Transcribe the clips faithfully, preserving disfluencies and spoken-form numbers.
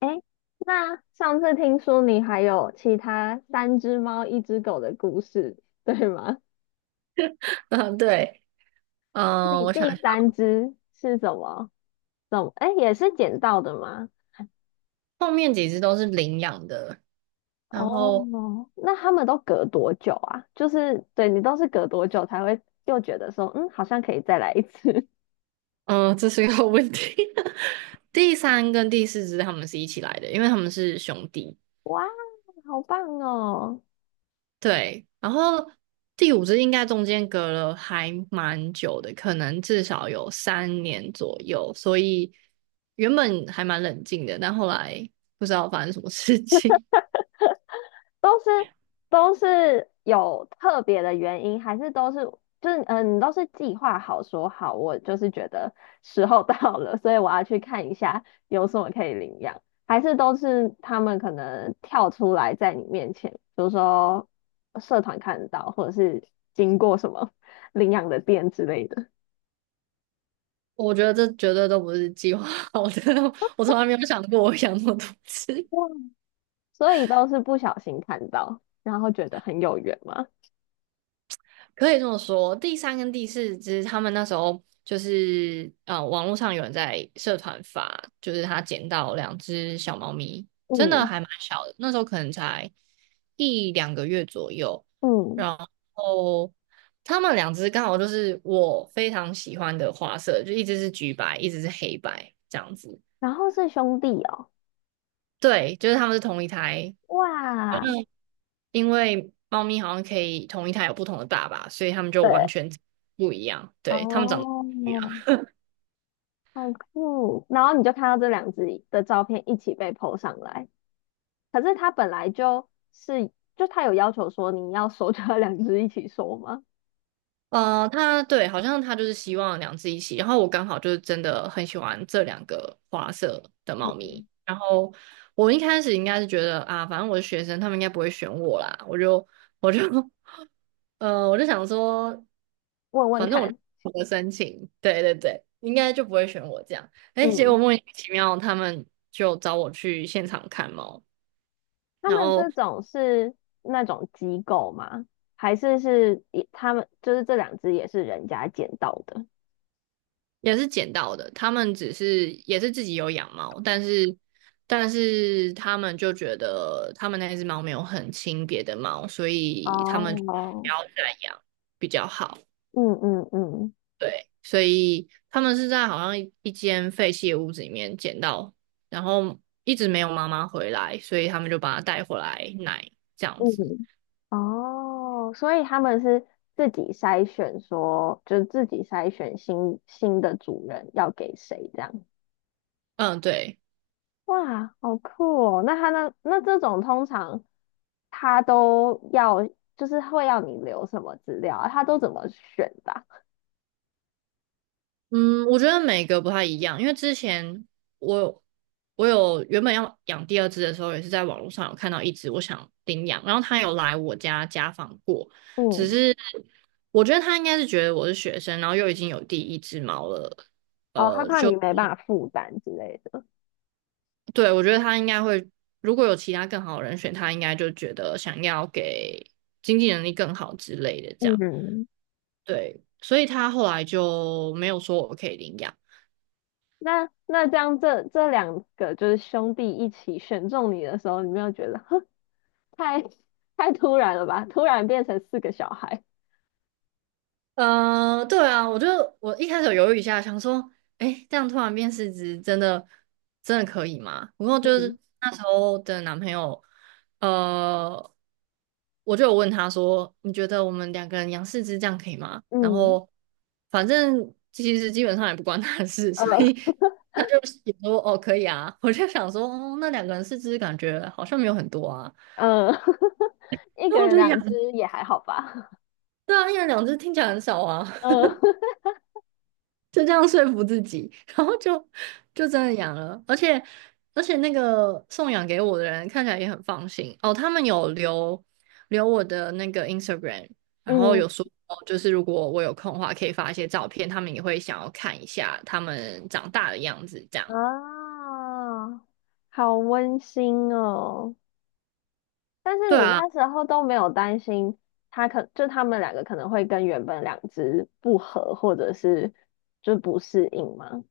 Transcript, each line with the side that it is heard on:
left: 诶，那上次听说你还有其他三只猫、一只狗的故事，对吗？
right: 嗯，对，嗯，
left: 你
right: 我想
left: 第
right: 一下
left: 三只是什么？怎么？诶，也是捡到的吗？
right: 后面几只都是领养的，然后，
left: 哦，那他们都隔多久啊？就是对你都是隔多久才会又觉得说，嗯，好像可以再来一次？
right: 嗯，这是一个问题。第三跟第四只它们是一起来的，因为它们是兄弟。
left: 哇，好棒哦！
right: 对，然后第五只应该中间隔了还蛮久的，可能至少有三年左右，所以原本还蛮冷静的，但后来不知道发生什么事情。
left: 都是都是有特别的原因，还是都是就是嗯、呃你都是计划好说好，我就是觉得 时候到了，所以我要去看一下有什么可以领养，还是都是他们可能跳出来在你面前，比如说社团看得到，或者是经过什么 领养的店之类的，
right: 我觉得这绝对都不是计划好的，我从来没有想过我养那么多只。
left: 哇，所以都是不小心看到，然后觉得很有缘嘛。
right: 可以这么说，第三跟第四只，他们那时候就是呃，网络上有人在社团发，就是他捡到两只小猫咪，真的
left: 嗯
right: 还蛮小的，那时候可能才一两个月左右。
left: 嗯，
right: 然后他们两只刚好就是我非常喜欢的花色，就一只是橘白，一只是黑白这样子。
left: 然后是兄弟哦，
right: 对，就是他们是同一台，好
left: 哇。
right: 像因为猫咪好像可以同一胎有不同的爸爸，所以它们就完
left: 对，
right: 全不一样。对，它们长得
left: 哦，
right: 不一样。
left: 好酷！然后你就看到这两只的照片一起被 po 上来，可是他本来就是，就他有要求说你要收，就要两只一起收吗？
right: 呃，它对，好像它就是希望两只一起。然后我刚好就是真的很喜欢这两个花色的猫咪。
left: 嗯，
right: 然后我一开始应该是觉得啊，反正我是学生，他们应该不会选我啦。我就我就 呃，我就想说，
left: 问问
right: 反正我就
left: 看，
right: 我的申请，对对对，应该就不会选我这样。哎，结果
left: 嗯，
right: 莫名其妙，他们就找我去现场看猫。
left: 他
right: 然
left: 们这
right: 后
left: 种是那种机构吗？还是是一他们就是这两只也是人家捡到的？
right: 也是捡到的。他们只是也是自己有养猫，但是但是他们就觉得他们那只猫没有很亲别的猫，所以他
left: 哦，
right: 们就不要再养比较好。
left: 嗯嗯嗯。
right: 对，所以他们是在好像一一间废弃的屋子里面捡到，然后一直没有妈妈回来，所以他们就把它带回来奶这样子。
left: 嗯，哦，所以他们是自己筛选说，就是自己筛选新新的主人要给谁这样。
right: 嗯，对。
left: 哇，好酷哦！那他那那这种通常他都要，就是会要你留什么资料啊？他都怎么选的啊
right: 嗯，我觉得每个不太一样，因为之前我我有原本要养第二只的时候，也是在网络上有看到一只我想领养，然后它有来我家家访过，只
left: 嗯，
right: 是我觉得它应该是觉得我是学生，然后又已经有第一只猫了，
left: 哦，他
right: 呃，
left: 怕你
right: 就
left: 没办法负担之类的。
right: 对我觉得它应该会，如果有其他更好的人选，它应该就觉得想要给经济能力更好之类的这样，
left: 嗯，
right: 对，所以他后来就没有说我可以领养。
left: 那那这样这这两个就是兄弟一起选中你的时候，你没有觉得太太突然了吧？突然变成四个小孩，
right: 呃，对啊，我就我一开始有犹豫一下，想说，哎，这样突然变四只，真的真的可以吗？不过就
left: 嗯
right: 是那时候的男朋友，呃，我就有问他说，你觉得我们两个人养四只这样可以吗？然
left: 嗯，
right: 后反正其实基本上也不关他的事，
left: 呃
right: 所以他就也说哦可以啊。我就想说，哦，那两个人四只感觉好像没有很多啊，
left: 呃，一
right: 然
left: 个
right: 后我
left: 人
right: 就养，
left: 两只也还好吧？
right: 对啊，一人两只听起来很少啊。
left: 呃
right: 就这样说服自己，然后就就真的养了，而且而且那个送养给我的人看起来也很放心哦，他们有留留我的那个 Instagram，然后
left: 嗯
right: 有说哦就是如果我有空的话，可以发一些照片，他们也会想要看一下他们长大的样子，这样。
left: 啊，好温馨哦。但是
right: 对
left: 你
right: 啊，
left: 那时候都没有担心他可就他们两个可能会跟原本两只不合，或者是就不适应吗？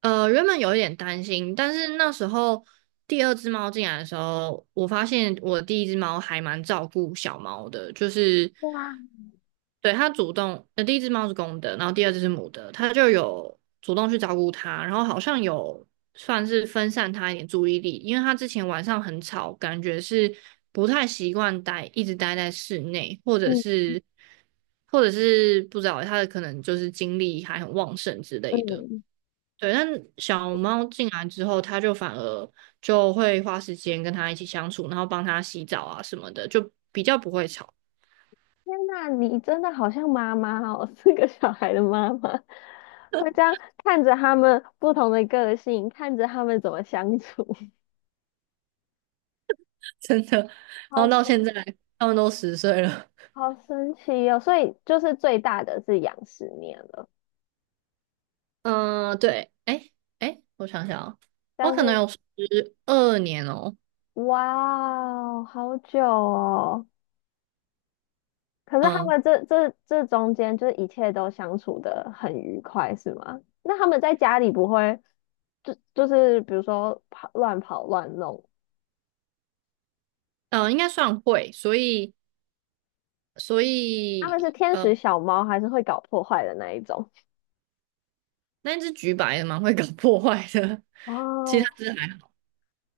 right: 呃，原本有一点担心，但是那时候第二只猫进来的时候，我发现我第一只猫还蛮照顾小猫的，就是
left: 对哇，
right: 对它主动，呃，第一只猫是公的，然后第二只是母的，它就有主动去照顾它，然后好像有算是分散它一点注意力，因为它之前晚上很吵，感觉是不太习惯待，一直待在室内，或者
left: 嗯
right: 是或者是不知道它的可能就是精力还很旺盛之类的。
left: 嗯，
right: 对，但小猫进来之后，它就反而就会花时间跟它一起相处，然后帮它洗澡啊什么的，就比较不会吵，
left: 天呐，你真的好像妈妈哦，是个小孩的妈妈，会这样看着他们不同的个性，看着他们怎么相处，
right: 真的。然
left: 好
right: 后到现
left: 神，
right: 在，它们都十岁了。
left: 好神奇哦！所以就是最大的是养十年了，
right: 嗯，对，哎哎，我想想哦，我
left: 但
right: 可能
left: 是
right: 有十二年哦，
left: 哇哦，好久哦。可是他
right: 嗯
left: 们这这这中间，就是一切都相处的很愉快，是吗？那他们在家里不会就就是比如说跑乱跑乱弄
right: 嗯，呃应该算会，所以所
left: 他们是
right: 以
left: 天
right: 呃，
left: 使小猫，还是会搞破坏的那一种？
right: 那只橘白的蛮会搞破坏的，其
left: 哦，
right: 他只还好。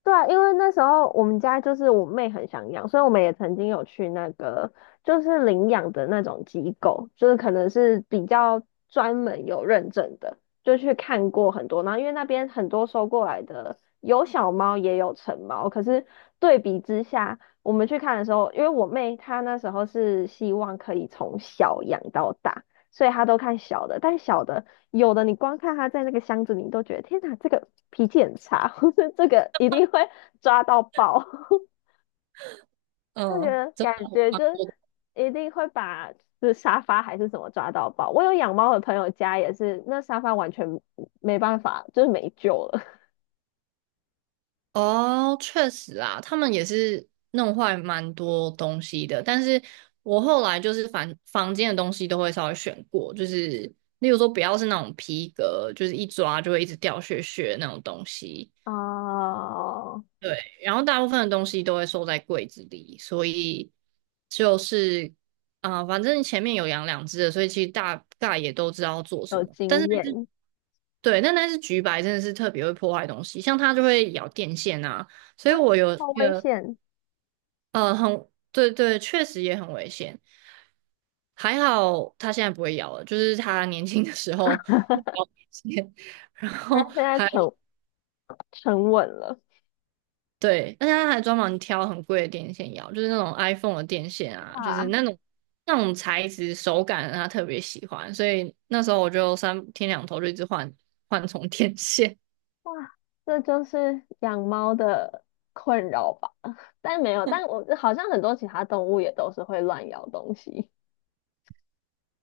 left: 对啊，因为那时候我们家就是我妹很想养，所以我们也曾经有去那个就是领养的那种机构，就是可能是比较专门有认证的，就去看过很多。然后因为那边很多收过来的有小猫也有成猫，可是对比之下，我们去看的时候，因为我妹她那时候是希望可以从小养到大，所以她都看小的，但小的有的你光看他在那个箱子里，你都觉得天哪，这个脾气很差，或者这个一定会 抓到爆，就觉
right: 嗯，
left: 得感觉
right: 蛮
left: 就是
right: 多
left: 一定会把这沙发还是什么抓到爆。我有养猫的朋友家也是，那沙发完全没办法，就是没救了。
right: 哦，确实啊，他们也是弄坏蛮多东西的。但是我后来就是房房间的东西都会稍微选过，就是例如说不要是那种皮革，就是一抓就会一直掉屑屑的那种东西。
left: 哦，
right: 对，然后大部分的东西都会收在柜子里，所以就是啊、呃反正前面有养两只的，所以其实大概也都知道要做什
left: 有
right: 么。但是
left: 经验，
right: 对，但那是橘白真的是特别会破坏东西，像它就会咬电线啊。所以
left: 它
right: 我有
left: 好
right: 那
left: 危
right: 个
left: 险，
right: 呃，很，对对，确实也很危险。还好他现在不会咬了，就是他年轻的时候 咬电线，然
left: 它
right: 后
left: 现在
right: 还
left: 沉沉稳了，
right: 对，而且它还专门挑很贵的电线咬，就是那种 iPhone 的电线啊，就是那
left: 哇。
right: 种那种材质手感他特别喜欢，所以那时候我就三天两头就一直换换充电线。
left: 哇，这就是养猫的困扰吧？但没有，但我好像很多其他动物也都是会乱咬东西。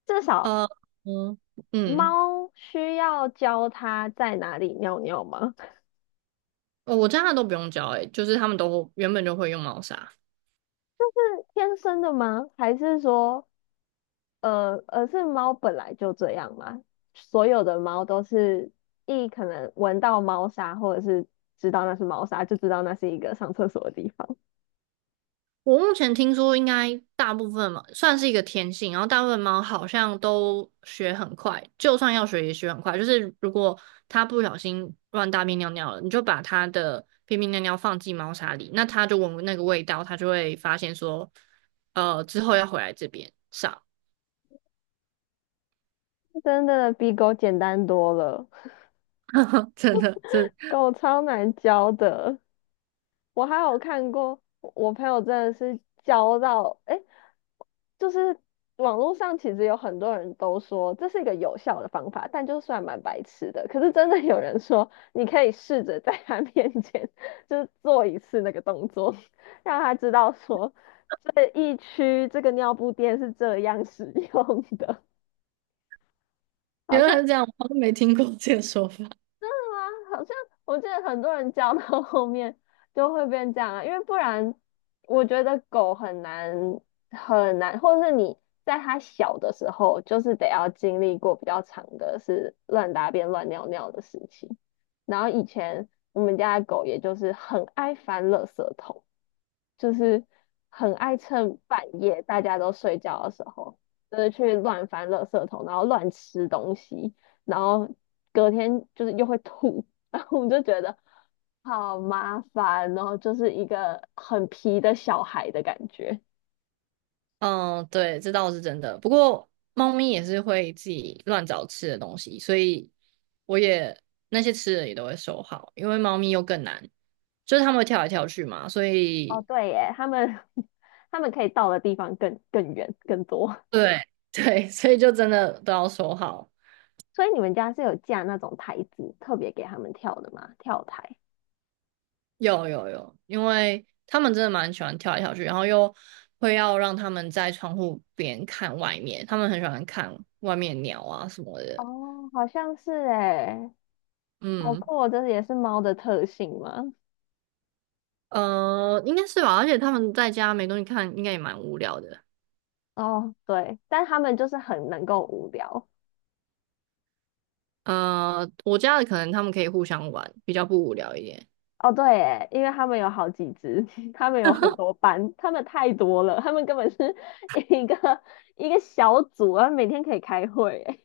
left: 至少
right: 呃嗯嗯，
left: 猫需要教它在哪里尿尿吗？
right: 哦我家的都不用教诶、就是他们都原本就会用猫砂。
left: 天生的吗？还是说，呃，而是猫本来就这样吗？所有的猫都是一可能闻到猫砂，或者是知道那是猫砂，就知道那是一个上厕所的地方。
right: 我目前听说，应该大部分嘛，算是一个天性，然后大部分猫好像都学很快，就算要学也学很快。就是如果它不小心乱大便尿尿了，你就把它的便便尿尿放进猫砂里，那它就闻那个味道，它就会发现说，呃，之后要回来这边上。
left: 真的比狗简单多了，
right: 真的，这
left: 狗超难教的。我还有看过，我朋友真的是教到，诶，就是网络上其实有很多人都说这是一个有效的方法，但就算蛮白痴的。可是真的有人说，你可以试着在他 面前就是做一次那个动作，让他知道说这一区这个尿布垫是这样使用的，好
right: 原
left: 像
right: 来是这样，我都没听过这个说法。
left: 真的吗？好像我记得很多人教到 后面就会变这样啊，因为不然我觉得狗很难很难，或者是你在它小的时候，就是得要经历过比较长的是乱大便乱尿尿的时期。然后以前我们家的狗也就是很爱翻垃圾桶，就是很爱趁半夜大家都睡觉的时候，就是去乱翻垃圾桶，然后乱吃东西，然后隔天就是又会吐，然后我们就觉得好麻烦哦，然后就是一个很皮的小孩的感觉。
right: 嗯，对，这倒是真的。不过猫咪也是会自己乱找吃的东西，所以我也那些吃的也都会收好，因为猫咪又更难，就是它们会跳来跳去嘛，所
left: 哦，
right: 以
left: 对耶，他们 他们可以到的地方更更远更多，
right: 对 对，所以就真的都要收好。
left: 所以你们家是有架那种台子，特别给他们跳的吗？跳台？
right: 有有有，因为他们真的蛮喜欢跳来跳去，然后又会要让它们在窗户边看外面，他们很喜欢看外面鸟啊什么的。
left: 哦，好像是诶，好
right: 嗯，
left: 酷哦，这也是猫的特性吗？
right: 呃，应该是吧，而且它们在家没东西看，应该也蛮无聊的。
left: 哦，对，但他们就是很能够无聊。
right: 呃，我家的可能他们可以互相玩，比较不无聊一点。
left: 哦，对耶，因为他们有好几只，他们有很多班，他们太多了，他们根本是 一个一个小组啊，每天可以开会耶。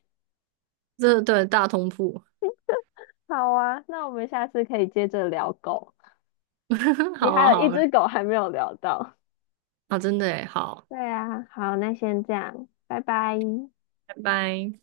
right: 这对大通铺，
left: 好啊，那我们下次可以接着聊狗。
right: 好
left: 你
right: 啊
left: 还有一
right: 好啊，
left: 只狗还没有聊到。
right: 啊真的耶好，
left: 对啊，好，那先这样，拜拜。
right: 拜拜。